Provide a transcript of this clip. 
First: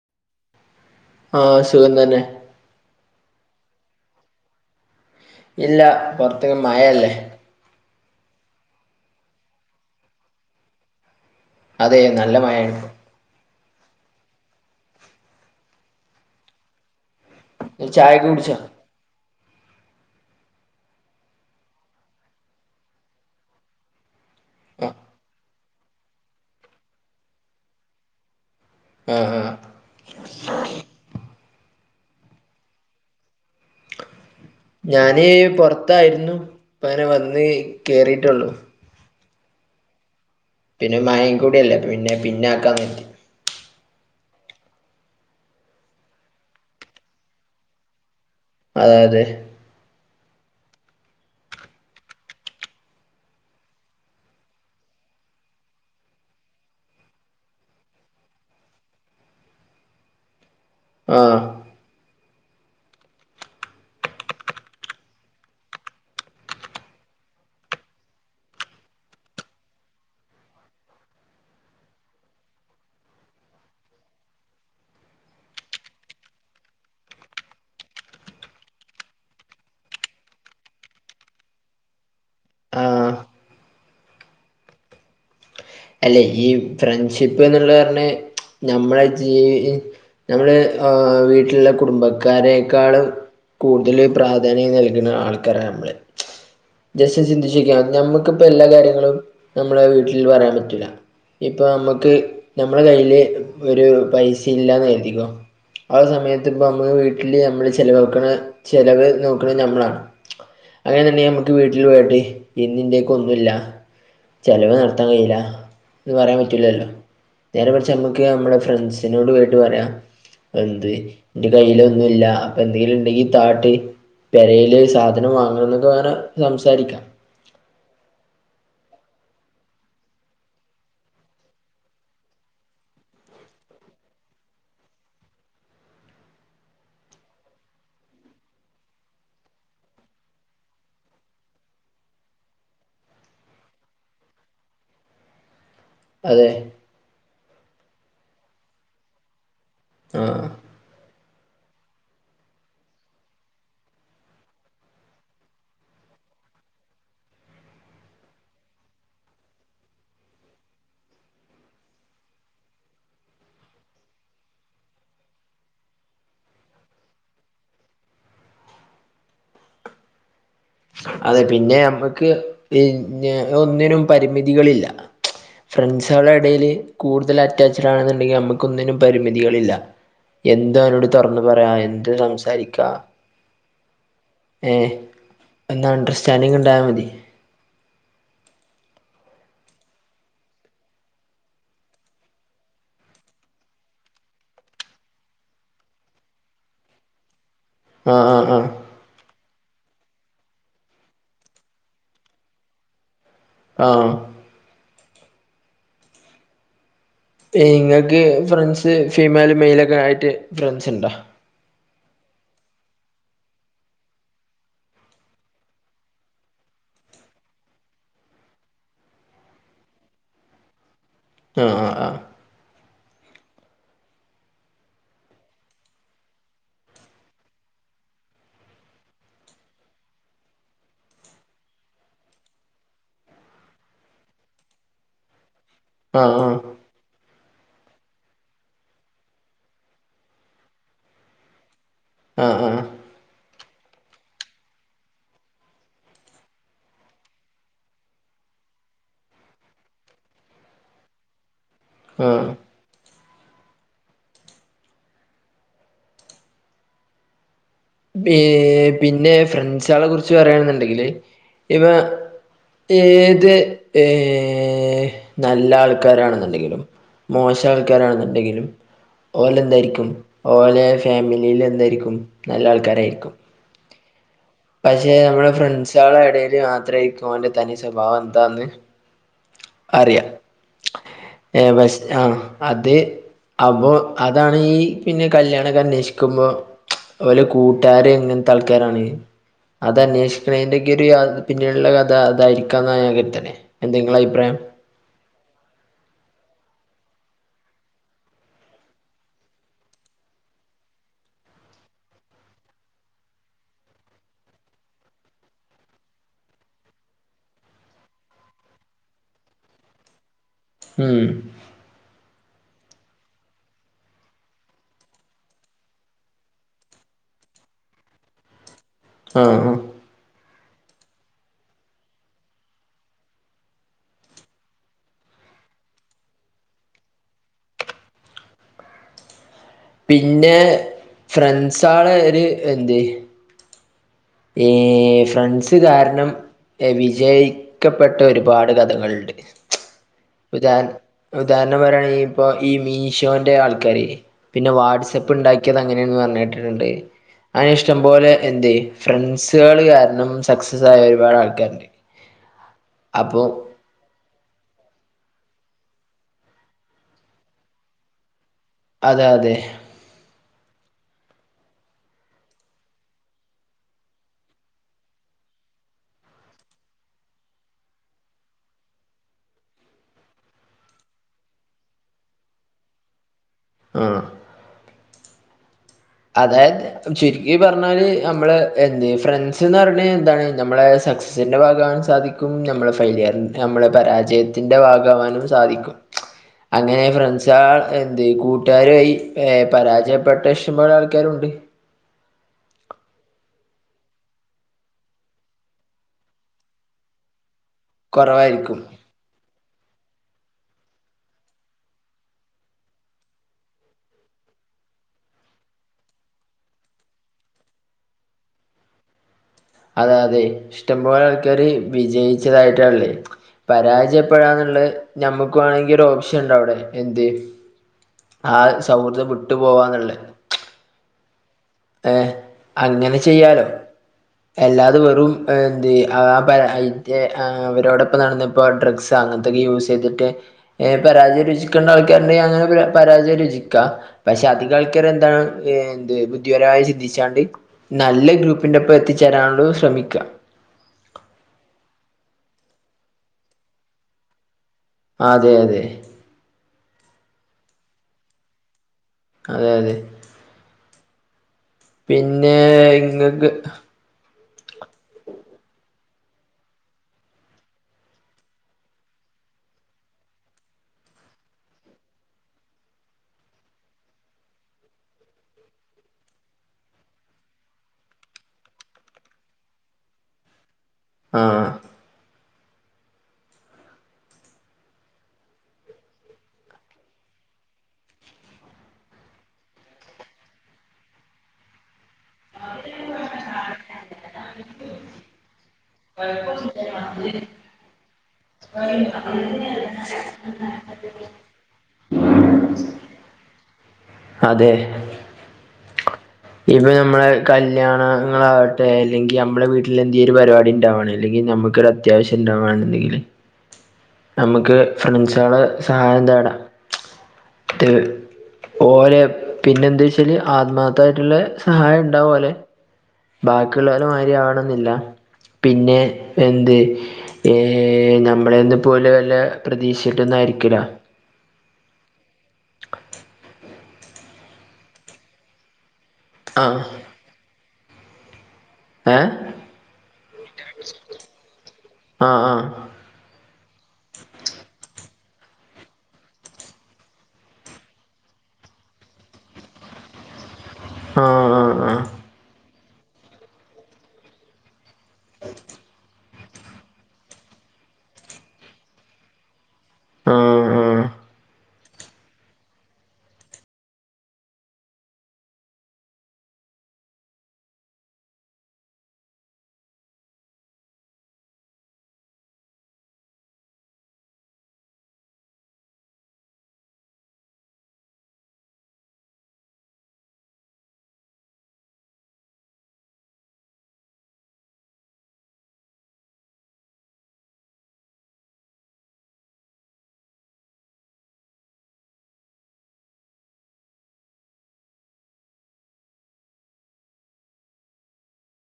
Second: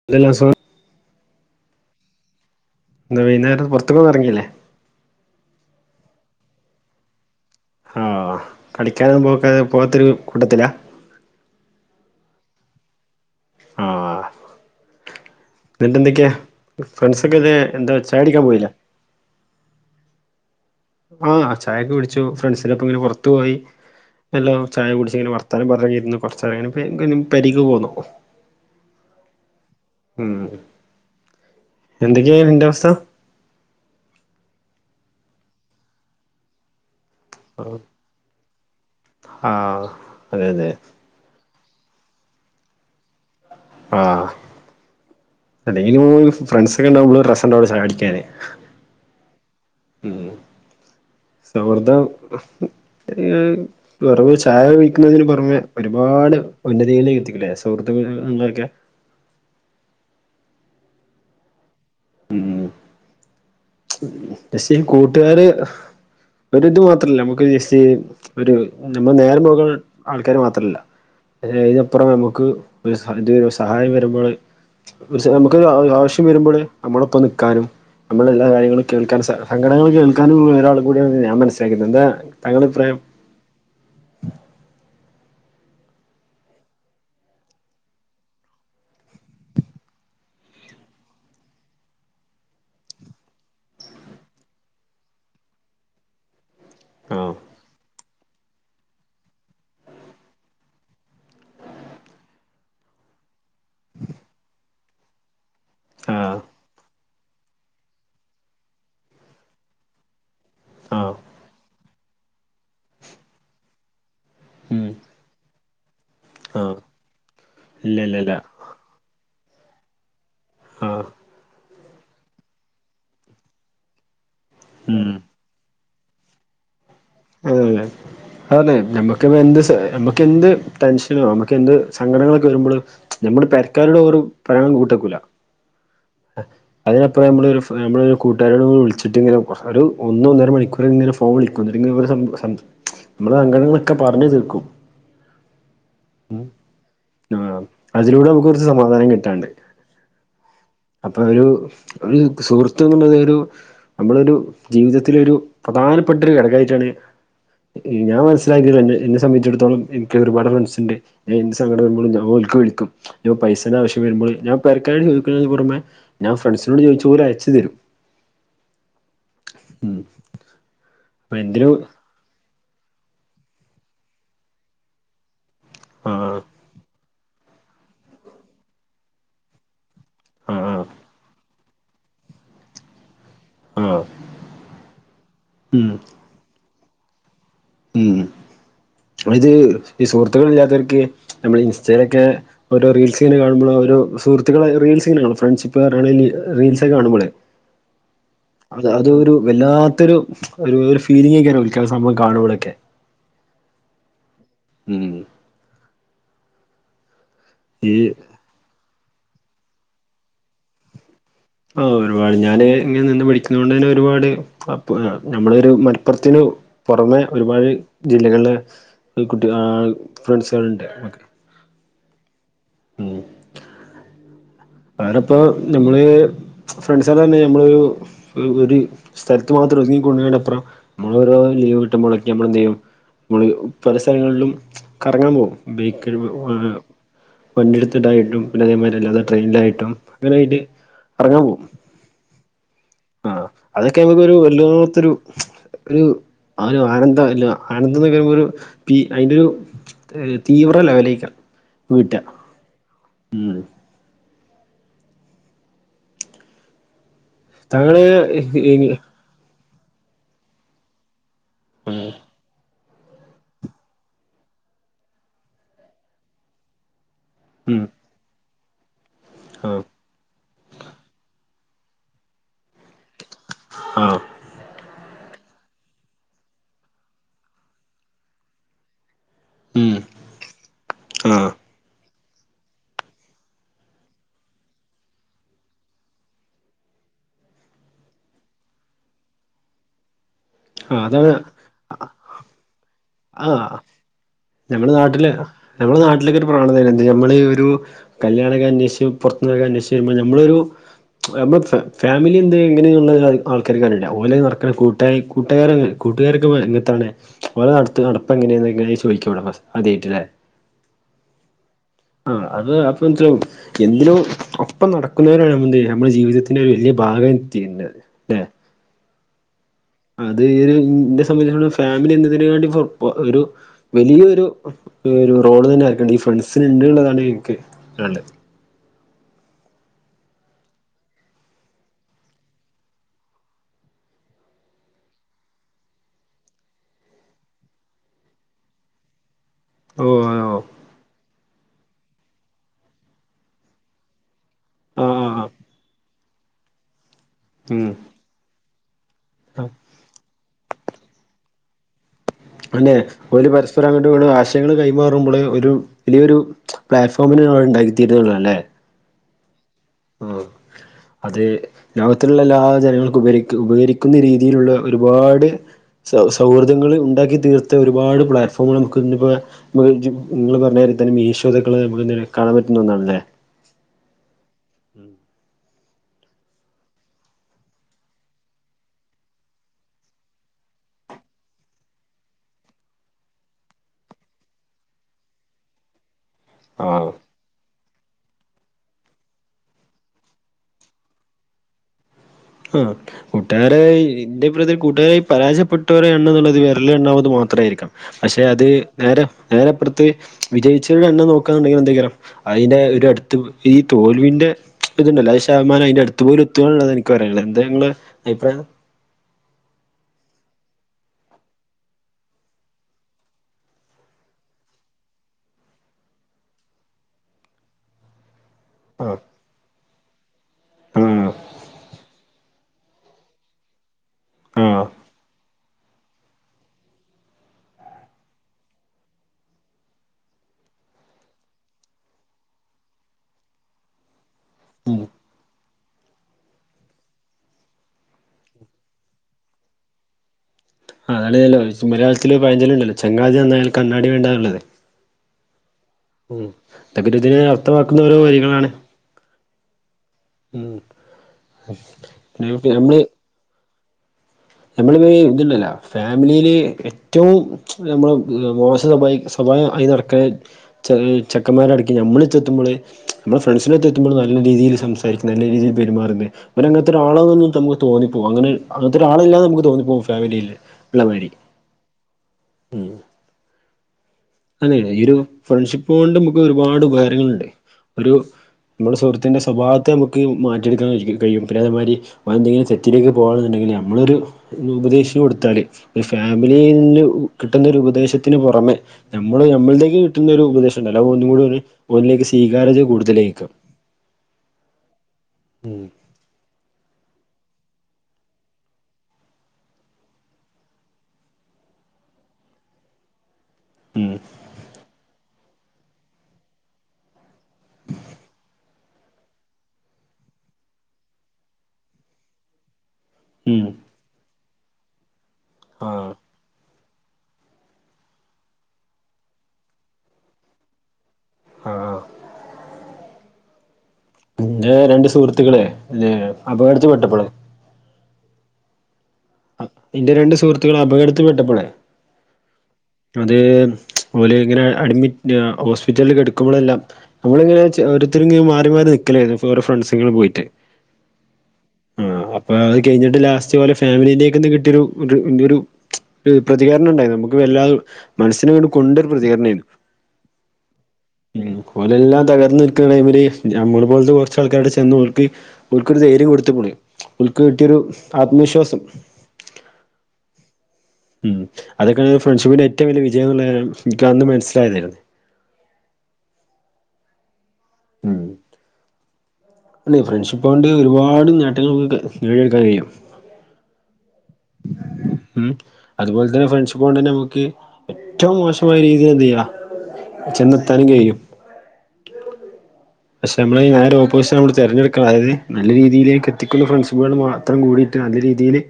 [inaudible] ആഹ് സുഖം തന്നേ. ന്ന് വെയ്ന്നേരം പൊറത്ത്ക്കൊന്നെറങ്ങീലേ? ഇല്ല പൊറത്ത് മഴേല്ലേ. ആ കളിക്കാനൊന്നും പോക്ക് പോകാത്തൊര് കൂട്ടത്തിലാ? അതേ നല്ല മയാണ്. ആഹ് ന്നിട്ടെന്തെക്ക്യാ? ഫ്രണ്ട്സൊക്കെതേ നീ എന്താ ചായൊക്കെ ചായുടിക്കാൻ കുടിച്ചോ പോയിലേ. ആഹ് ചായൊക്കെ കുടിച്ചു ഫ്രണ്ട്സിനൊപ്പങ്ങനെ പൊറത്ത് പോയി എല്ലോ ചായ ആഹ് കുടിച്ച് ഇങ്ങനെ പൊറത്ത് ത്താനം പറഞ്ഞൊക്കെ ഇരുന്ന് കൊറച്ച് കഴിഞ്ഞു പെരീക്ക് പോന്നൂ. ആഹ് ആഹ്. ഉം എന്തൊക്കേയി നിന്റവസ്ഥ ഞാന് പൊറത്തായിരുന്നു ഇപ്പങ്ങനെ വന്ന് കേറിട്ടോള്ളു. ആഹ്. അതെ അതെ പിന്നെ മഴീം കൂട്യല്ലേ അപ്പോപിന്നെ പിന്നൊക്കാന്നെ ആഹ് അല്ലെങ്കിലു ഫ്രണ്ട്സൊക്കെണ്ടാവുമ്പളേ ഒർരെസണ്ടാവൂചായുടിക്കാന്. ആഹ് അതെ. ഉം സൗഹൃദം ഒര് വെറുമൊരു ചായ വെയ്ക്കുന്നതിന് പുറമെ ഒരുപാട് ഉന്നതികലേക്ക് എത്തിക്ക്ലേ സുഹൃത്തുക്കേല്ലെക്കെ. ആഹ്. മ് പക്ഷേ ഈ കൂട്ട്കാര് ഒരിത് മാത്രല്ല അമ്മക്ക് ജെസ്റ്റ് ഒര് ഞമ്മൾ നേരം പോക്ണ ആൾക്കാര് മാത്രല്ല അയ്നപ്പുറം അമ്മക്ക് ഒരു [unintelligible] സഹായം വരുമ്പള് അമ്മക്ക് അ ആവശ്യം വെരുമ്പള് അമ്മളൊപ്പം നിക്കാനും അമ്മളെല്ലാ കാര്യം കേൾക്കാന് സഹാ സങ്കടങ്ങള് കേൾക്കാനും ഒരാളും കൂടിയാണ് ഞാൻ മനസ്സിലാക്കിയത് എന്താ താങ്കൾടെ അഭിപ്രായം? ആഹ് അല്ലെ ഈ ഫ്രണ്ട്ഷിപ്പ്ന്ന്ള്ള് പർഞ്ഞ് ഞമ്മളെ ജീവി ഞങ്ങള് വീട്ടില്ള്ള കുടുംബക്കാരേക്കാളും കൂട്തല് പ്രാധാന്യം നൽക്ണ ആൾക്കാരാ അമ്മള് ജസ്റ്റ് ആ ചിന്തിച്ചോക്ക്യാ ഞമ്മക്ക്പ്പം എല്ലാ കാര്യങ്ങളും ഞമ്മളെ വീട്ടില് പറയാൻ പ റ്റുല ഇപ്പ അമ്മക്ക് ഞമ്മളെ കയ്യില് ഒരു പൈസീല്ലാന്ന് കര്തിക്കോ ആഹ് ആ സമയത്ത് ഇപ്പ അമ്മള് വീട്ടില് അമ്മള് ചെലവാക്ക്ണെ ചെലവ് നോക്ക്ണേ ഞമ്മളാണ് ആ അങ്ങനെന്ന്ണ്ടേ അമ്മക്ക് വീട്ടില് പോയിട്ട് ഇന്നിന്റേക്കൊന്നുല്ല ചെലവ് ഉം നടത്താം കയ്യൂലാ അത് പറയാൻ ആ പറ്റൂലല്ലോ നേരെ മർച്ച് ഇല്ല ഇല്ല നമ്മക്ക് ഇല്ല അമ്മളെ ഫ്രെണ്ട്സിനോട് പോയിട്ട് പറയാ എന്ത് ആഹ് ന്റെ കയ്യിലൊന്നുല്ലാ അപ്പ എന്തെങ്കില് ഇണ്ടെങ്കി താട്ട് പെരേല് ഉം സാധനം വാങ്ങണം [unintelligible] സംസാരിക്കാം [unintelligible] അതെ ഞമ്മക്കിപ്പെന്ത് ഞമ്മക്കെന്ത് ടെൻഷനോ ഞമ്മക്കെന്ത് സങ്കടങ്ങളൊക്കെ വെരുമ്പള് ഞമ്മള് പെരക്കാരോട് ഓറും പറയാ കൂട്ടാക്കൂല അതിനപ്പുറം ഞമ്മള് ഞമ്മളൊരു കൂട്ടാരോട് വിൾച്ചിട്ട് ഇങ്ങനെ ഒര് ഒന്ന് ഒന്നര മണിക്കൂറ്ങ്ങനെ ഫോ ഫോൺ വിളിക്കും ഇന്നട്ട്ങ്ങനെ സം സം അമ്മള് അങ്ങനൊക്കെ പറഞ്ഞ് തീർക്കും. ഉം അതെ ആഹ് അതിലൂടെ നമുക്ക് കോർച്ച് സമാധാനം കിട്ടാണ്ട് ആഹ് അപ്പൊരു ഒരു സുഹൃത്തുന്ന്ള്ളത് ഒരു നമ്മളൊരു ജീവിതത്തില് ഒരു പ്രധാനപ്പെട്ട ഒരു ഘടകായിട്ടാണ് ഞാൻ മനസ്സിലാക്കിയത് എന്നെ എന്നെ സംബന്ധിച്ചിടത്തോളം എനിക്ക് ഒരുപാട് ഫ്രണ്ട്സ്ണ്ട് ഞാ എന്ത്‌ സങ്കടം വരുമ്പളും ഞാൻ ഓൽക്ക് വിളിക്കും ഇനി പൈസന്റെ ആവശ്യം വരുമ്പളും ഞാൻ പെരക്കാരോട് ചോയ്ക്ണെതിന്റെ പൊറമേ ഞാൻ ഫ്രണ്ട്സിനോട് ചോദിച്ചാ ഓല് അയച്ച് തരും അപ്പൊ അതെ എന്തിനു പിന്നെ അമ്മക്ക് പിന്നെ ഒന്നിനും പരിമിതികളില്ല. ഫ്രൺസാളെ ആഹ് എടില് കൂടുതല് അറ്റാച്ച്ഡ് ആണ്ന്ന്ണ്ടെങ്കി നമുക്കൊന്നിനും പരിമിതികളില്ല എന്തും ആഹ് ഓലോട്‌ തോറെന്ന് പറയാ എന്തും സംസാരിക്കാ ആഹ് ഏഹ് ഒന്ന് ഉം അണ്ടർസ്റ്റാൻിങ് ഇണ്ടായാ മതി ഉം ഇത് ഈ സുഹൃത്ത്ക്കളി ല്ലാത്തോൽക്ക് നമ്മള് ഇൻസ്റ്റയിലൊക്കെ ഓരോ റീൽസ്ങ്ങനെ കാണുമ്പോളോരോ സുഹൃത്ത്ക്കളെ റീൽസിങ്ങനെ കാണും ഫ്രണ്ട്ഷിപ്പ് പർഞ്ഞാണ്ട് റീൽസൊക്കെ കാണുമ്പളെ [inaudible] ആഹ് ആഹ് അത് ഒരു വല്ലാത്തൊരു ഒരു ഫീലിഗ്ങ്ങെക്കാരം ഓൽക്കാ സംഭവം കാണുമ്പളോക്കെ ആഹ് ഉം ഈ ഇങ്ങക്ക് ഫ്രൺസ് ഫീമേലും മെയ്ലും ഒക്കെ ആയിട്ട് ഫ്രൺസ്ണ്ടോ? ആഹ് ഒരുപാട് ഞാന് ഇങ്ങനെ നിന്ന് പഠിക്കുന്നേണ്ടെന്നെ ഒരു പാട് [unintelligible] നമ്മളൊരു മലപ്പുർത്തിനു പോറെമെ ഒരുപാട് ജില്ലകളിലെ കുട്ടി ഹാ ഫ്രെൺസാള് ഇണ്ട് നമ്മക്ക് ആഹ് ആഹ് ആഹ് ഉം ഞാന്പ്പോ നമ്മള് ഫ്രൺ [unintelligible] ഒര് ഒരു സ്ഥലത്ത് മാത്രം ഒതുങ്ങി കൂടുന്നതിനപ്പുറം നമ്മളെരോ ലീവ് കിട്ടുമ്പോഴെക്കെ നമ്മളെന്തെയ്യും മ്മള് പല സ്ഥലങ്ങള്ളും കറങ്ങാൻ പോവും ബൈക്കേലും ആ വണ്ടെടുത്തിട്ടായിട്ടും പിന്നതേമാതിരില്ലാതെ ട്രെയിനിലായിട്ടും അങ്ങനെ അയി്ട്ട് ക റങ്ങാൻ പോകോ ആആ ആ, അതൊക്കെ നമുക്കൊരു വല്ലാ ത്തൊരു ഒരു ആനു ആനന്ദ അല്ലോ ആനന്ദന്ന് കേക്കുമ്പോ പി അയിന്റെ ഒരു തീവ്ര ലെവലീക്ക വീട്ട ആ ഉം താങ്കള് പീ ഇനി പിന്നെ ഫ്രണ്ട്സേളെ കുറിച്ച് പറയണെന്നുണ്ടെങ്കില് ഇവൻ ഏത് ഏഹ് നല്ല ആൾക്കാരാണെന്നുണ്ടെങ്കിലും. ഉം മോശാൾക്കാരാണ്ന്ന്ണ്ടെങ്കിലും ആഹ് ഓലെന്തായിരിക്കും ഓലെ ഫാമിലിയിൽ എന്തായിരിക്കും നല്ല ആൾക്കാരായിരിക്കും. ഹാഹ് ഹാ പക്ഷേ നമ്മുടെ ഫ്രണ്ടസേളെ ഇടയിൽ മാത്രായിരിക്കും ഓന്റെ തനി സ്വഭാവം എന്താന്ന്. [inaudible] ഉം അറിയ ആഹ് ഏഹ് പക്ഷ ആഹ് അത് അപ്പോ അതാണ് ഈ പിന്നെ കല്യാണക്കന്നേഷിക്കുമ്പോ ഒലെ കുട് ട്ടാര് ങ്ങനത്തെ ആൾക്കാരാണ്. അത് അന്വേഷിക്കണെന്റെ ആഹ് ഒരു യാ അതാണ് ള്ള കഥ അതായിരിക്കാ ന്നാ ഞാൻ കരുതെണെ എന്തെങ്ങെളെ അഭിപ്രായം? നമ്മുടെ നാട്ടില് നമ്മളുടെ നാട്ടിലൊക്കെ ഒരു പ്രവണത എന്ത് നമ്മൾ ഒരു കല്യാണക്കന്നേഷിച്ചു പുറത്തുള്ളോരേ ക്കെ അന്വേഷിച്ചു വരുമ്പോൾ നമ്മളൊരു നമ്മളെ ഫാ ഫാമിലി എന്ത എങ്ങനെയുള്ളത് ന്ന് ആൾക്കാര് ക്ക റീല ഓല നടക്കണ കൂട്ടായി ണ്ട്. കൂട്ടുകാരുണ്ട് കൂട്ടുകാരൊക്കെ പ്പോ എങ്ങനത്തെണ് ഓലെ വിടത്ത നടപ്പെങ്ങനെ എങ്ങനെയ ചോദിക്കട അത ആട്ടല്ലേ ഉം ആഹ് അത് അപ്പൊ വേണ് ച്ചാൽ എന്തിനും ഒപ്പം നടക്കുന്നവരാണ് നമ്മലെന്ദചെയ്യാ നമ്മുടെ ജീവിതത്തിന്റെ ഒരു വലിയ ഭാഗായി തീർന്നത്. ആഹ അത് ഈ ഒരു ഇെ സംബന്ധിച്ചട ഫാമിലി എന്നതിനന് വേണ്ടി ഒരു വലിയൊരു ഒരു റോള് തന്നെ ആയിക്കണ്ട് ഈ ഫ്രണ്ട്സിിന ഉണ്ട്ള്ളതാണ് എനിക്ക്ത് പിന്നെ ഫ്രണ്ട്സ ആള് ഒരു എന്ത് ഈ ഫ്രണ്ട്സ് കാരണം വിജയിക്കപ്പെട്ട ഒരുപാട് കഥകളുണ്ട് ഓഹ് ഉദാഹരണം പറയാണെ ഇപ്പോ ഈ മീഷോന്റെ ആൾക്കാാര് പിന്നെ ആഹ് വാട്സപ്പ് ആഹ് ഉണ്ടാക്കിയത് അങ്ങനെയെന്ന് പറഞ്ഞിട്ടിട്ടുണ്ട് അങ്ങെ ഉം നെഇഷ്ടംപോലെ എന്ത് ഫ്രണ്ട്സുകള് കാരണം സക്സസ് ആയ ഒരുപാട് ആൾക്കാരുണ്ട് [unintelligible] അപ്പൊ ഒരാ ൾഅങ്ങോട്ട് ആശയങ്ങൾ കൈമാറുമ്പോൾേ ഒരു വലിയൊരു പ്ലാറ്റ്ഫോമിനന് അവിടെ ഉണ്ടാക്കിത്തീരുന്നുള്ളൂ അല്ലേ അതെ അതെ ഉം അതേലോകത്തിലുള്ള എല്ലാ ജനങ്ങൾക്കും ഉപ ഉപകരിക്കുന്ന രീതിയിലുള്ള ഒരുപാട് സൗഹൃദങ്ങൾ ഉണ്ടാക്കി തീർത്ത ഒരുപാട് പ്ലാറ്റ്ഫോമുകൾ നമുക്ക് ഇതിപ്പോൾ നിങ്ങങ്ങള് പറഞ്ഞ മീശോകളെ നമു കാണൻ പറ്റുന്ന ഒന്നാണ് അല്ലേ ആ [unintelligible] അതായത് ചുരുക്കി പറഞ്ഞാല് നമ്മള് ഫ്രണ്ട്സ്പറഞ്ഞ എന്താണ് നമ്മളെ സക്സസിന്റെ ഭാഗൻ സാധിക്കും നമ്മൾ ഫെലിയർ നമ്മളെ പരാജയത്തിൻ്റെ ഭാഗവാനും സാധിക്കും [inaudible] അങ്ങനെ ഫ്രണ്ട്സ് ആ കൂട്ടുകാരുമായി ഏ പരാജയപ്പെട്ട ഇഷ്ടംപോലെ ആൾക്കാരുണ്ട് ആ കൂട്ടുകാരെ ഇന്റെ പ്രൽ കൂട്ടുകാരായി പരാജയപ്പെട്ടവരെ എന്നുള്ളത് വെരല എണ്ണാകുന്നത് മാത്ര ആയിരിക്കണം പക്ഷെ അത് കുറവായിരിക്കും നേരെ നേരെപ്പുറത്ത് വിജയിച്ചവടെ തന്നെ നോക്കുകന്നുണ്ടെങ്കിൽ എന്തങ്കാരം അതിന്റെ ഒരു അടുത്ത് ഈ തോൽവിന്റെ ഇതുണ്ടല്ല അത് ശതമാനം അതിന്റെ അടുത്തപോലെ എത്തുള്ളതായിരിക്കും [unintelligible] എന്താ നിങ്ങള് അഭിപ്രായം അതെ അതെ ഇഷ്ടംപോലെ ആൾക്കാര് വിജയിച്ചതായിട്ടാ ഇള്ളേ പരാജയപ്പെടാന്നുള്ള ഞമ്മുക്ക് വേണെങ്കിൽ ഒരു ഓപ്ഷൻ ഇണ്ടവിടെ എന്ത് ആ ആഹ് സൗഹൃദം വിട്ടു പോവാന്നുള്ളേ ആഹ് ഏഹ് അങ്ങനെ ചെയ്യാലോ ആഹ് അല്ലാതെ വെറും എന്ത് ആ പ ഇ അവരോടൊപ്പം നടന്ന ഇപ്പോ ഡ്രഗ്സ് അങ്ങനത്തൊക്കെ യൂസ് ചെയ്തിട്ട് ഏ പരാജയ രുചിക്കണ്ട ആൾക്കാര്ണ്ടെങ്കി അങ്ങനെ പരാ പരാജയ രുചിക്ക പക്ഷെ അധിക ആൾക്കാർ എന്താണ് എന്ത് യുക്തിപരായി ചിന്തിച്ചാണ്ട് നല്ല ഗ്രൂപ്പിന്റെ ഒപ്പം എത്തിച്ചേരാനുള്ള ശ്രമിക്ക ആഹ് അതളിയാല്ലോ മലയാളത്തിൽ ഒരു പയഞ്ചൊല്ലുണ്ടല്ലോ ചങ്ങാതി നന്നായാൽ കണ്ണാടി വേണ്ടാഇള്ളത് അതെ അതെ ഉം ഇതൊക്കൊരു ഇതിനെ അർഥമാക്കുന്ന ഓരോ വരിങ്ങളാണ്. അതെ അതെ ഉം [unintelligible] ഞമ്മള് നഗ് നമ്മളിപ്പ ഈ ഇതുണ്ടല്ലോ ഫാമിലീല് എറ്റവും നമ്മള് മോശ സ്വഭായി സ്വഭാവാ ആയി നടക്കൽ ചെ ചെക്കന്മാരടയ്ക്ക് ഞമ്മള് ചെത്തുമ്പൊള് നമ്മൾ ഫ്രണ്ട്സിനത്ത് എത്തുമ്പൊള് നല്ല രീതീല് സംസാരിക്കുന്നു നല്ല രീതീല് പെരുമാറുന്ന് അവനങ്ങനത്തെ ഒരാളാന്നൊന്നും തോന്നിപ്പോകും അങ്ങനെ അങ്ങനത്തെ ഒരാളല്ലാന്ന് നമുക്ക് തോന്നിപ്പോകും ഫാമിയില് ഇള്ളപ്പെ ആഹ് അതെയതെ ഈ ഒരു ഫ്രണ്ട്ഷിപ്പ് കൊണ്ട് നമുക്ക് ഒരുപാട് ഉപകാരങ്ങളുണ്ട് ഒരു നമ്മുടെ സുഹൃത്തിന്റെ സ്വഭാവത്തെ നമുക്ക് മാറ്റിയെടുക്കാൻ കഴിയും പിന്നെ അതേമാതിരി എന്തെങ്കിലും തെറ്റിലേക്ക് പോകാണെന്നുണ്ടെങ്കില് നമ്മളൊരു ഉപദേശിച്ചു കൊടുത്താലേ ഒരു ഫാമിലീല് കിട്ടുന്നൊരു ഉപദേശത്തിന് പൊറമെ നമ്മള് നമ്മളിലേക്ക് കിട്ടുന്ന ഒരു ഉപദേശിണ്ടല്ലോ ഒന്നുംകൂടെ ഒന്നിലേക്ക് സ്വീകാര്യത കൂടുതലേക്കാം അതെ ഉം ഇപ്പ നമ്മടെ കല്യാണാങ്ങളാവട്ടെ അല്ലെങ്കി അമ്മടെ വീട്ടിലെന്തീലും ഒരു പരിപാടി ഇണ്ടാവണം അല്ലെങ്കിൽ നമ്മുക്കടെ അത്യാവശ്യം ഉണ്ടാവാണുണ്ടെങ്കില് ഉം നമ്മക്ക് ഫ്രണ്ട്സുകളെ സഹായം തേടാം ഇത് ഓലെ പിന്നെന്താച്ചാല് ആത്മാത്ഥായിട്ടുള്ളേ സഹായം ഇണ്ടാവൂ ഓലെ ഉം ബാക്കിയുള്ളോരെ മാരി ആവണെന്നില്ല പിന്നെ ആഹ് എന്ത് ഏ നമ്മളെന്ന് പോലുവല്ല പ്രതീക്ഷിട്ടൊന്നും ആയിരിക്കൂല ആഹ് എൻ്റെ രണ്ട് സുഹൃത്തുക്കളെ ലെ ആ അപകടത്തിൽ പെട്ടപ്പോളെ ഏഹ് അ ഇൻ്റെ രണ്ട് സുഹൃത്തുക്കൾ അപകടത്തി പെട്ടപ്പോളേ ആ ആ അതേ ഓലെയിങ്ങനെ അഡ്മിറ്റ് ഹോസ്പിറ്റലിൽ കിടക്കുമ്പോളെല്ലാം നമ്മളിങ്ങനെ ഓരോരുത്തരിങ്ങനെ മാറി മാറി നിക്കലായിരുന്നു ഓരോ ഫ്രണ്ട്‌സ്ങ്ങളും പോയിട്ട് ആഹ് ആഹ് ആഹ് അപ്പൊ അത് കയിഞ്ഞിട്ട് ലാസ്റ്റ് ഓലെ ഫാമിലിന്റെക്ക്ന്ന് കിട്ടിയൊരു ഒരു ഒരു ഒരു പ്രതികരണം ഉണ്ടായി നമുക്ക് വെല്ലാതു മനസ്സിനുവീണ്ടും കൊണ്ടൊരു പ്രതികർണേനും ആഹ് ആഹ് ഓനെല്ലാം തകർന്ന് നിൽക്കാണെടൈമില് ഞമ്മൾ പോലത്തെ കുറച്ചാൾക്കാർടെ ചെന്നോർക്ക് ഓൽക്കൊരു ധൈര്യം കൊടുത്തപ്പൊള് ഓൽക്ക് കിട്ടിയൊരു ആത്മവിശ്വാസം ഉം അതൊക്കെയാണ് ഒരു ഫ്രണ്ട്ഷിപ്പിന്റെ ഏറ്റവും വലിയ വിജയംന്നുള്ളെ എനിക്കന്ന് മസ്സിലായാതാരുന്നു ഉം അല്ലെ ഫ്രണ്ട്ഷിപ്പുകൊണ്ട് ഒരുപാട് നേട്ടങ്ങളൊക്കെ നേടിയെടുക്കാൻ കഴിയും ഉം അതുപോലെ തന്നെ ഫ്രണ്ട്ഷിപോണ്ടന്നെ നമ്മുക്ക് ഏറ്റവും മോശമായ രീതീലെന്തെയ്യാ ചെന്നെത്താനും കഴിയും [inaudible] പക്ഷെയമ്മള് ഈ നേരെഓപ്പോസിഷൻ നമ്മൾ തെരഞ്ഞെടുക്കണം അതായത് നല്ല രീതിയിലേക്കെത്തിക്കുന്ന ഫ്രണ്ട്സുകളു പത്രം കൂടിയിട്ട് അതിലിതീല്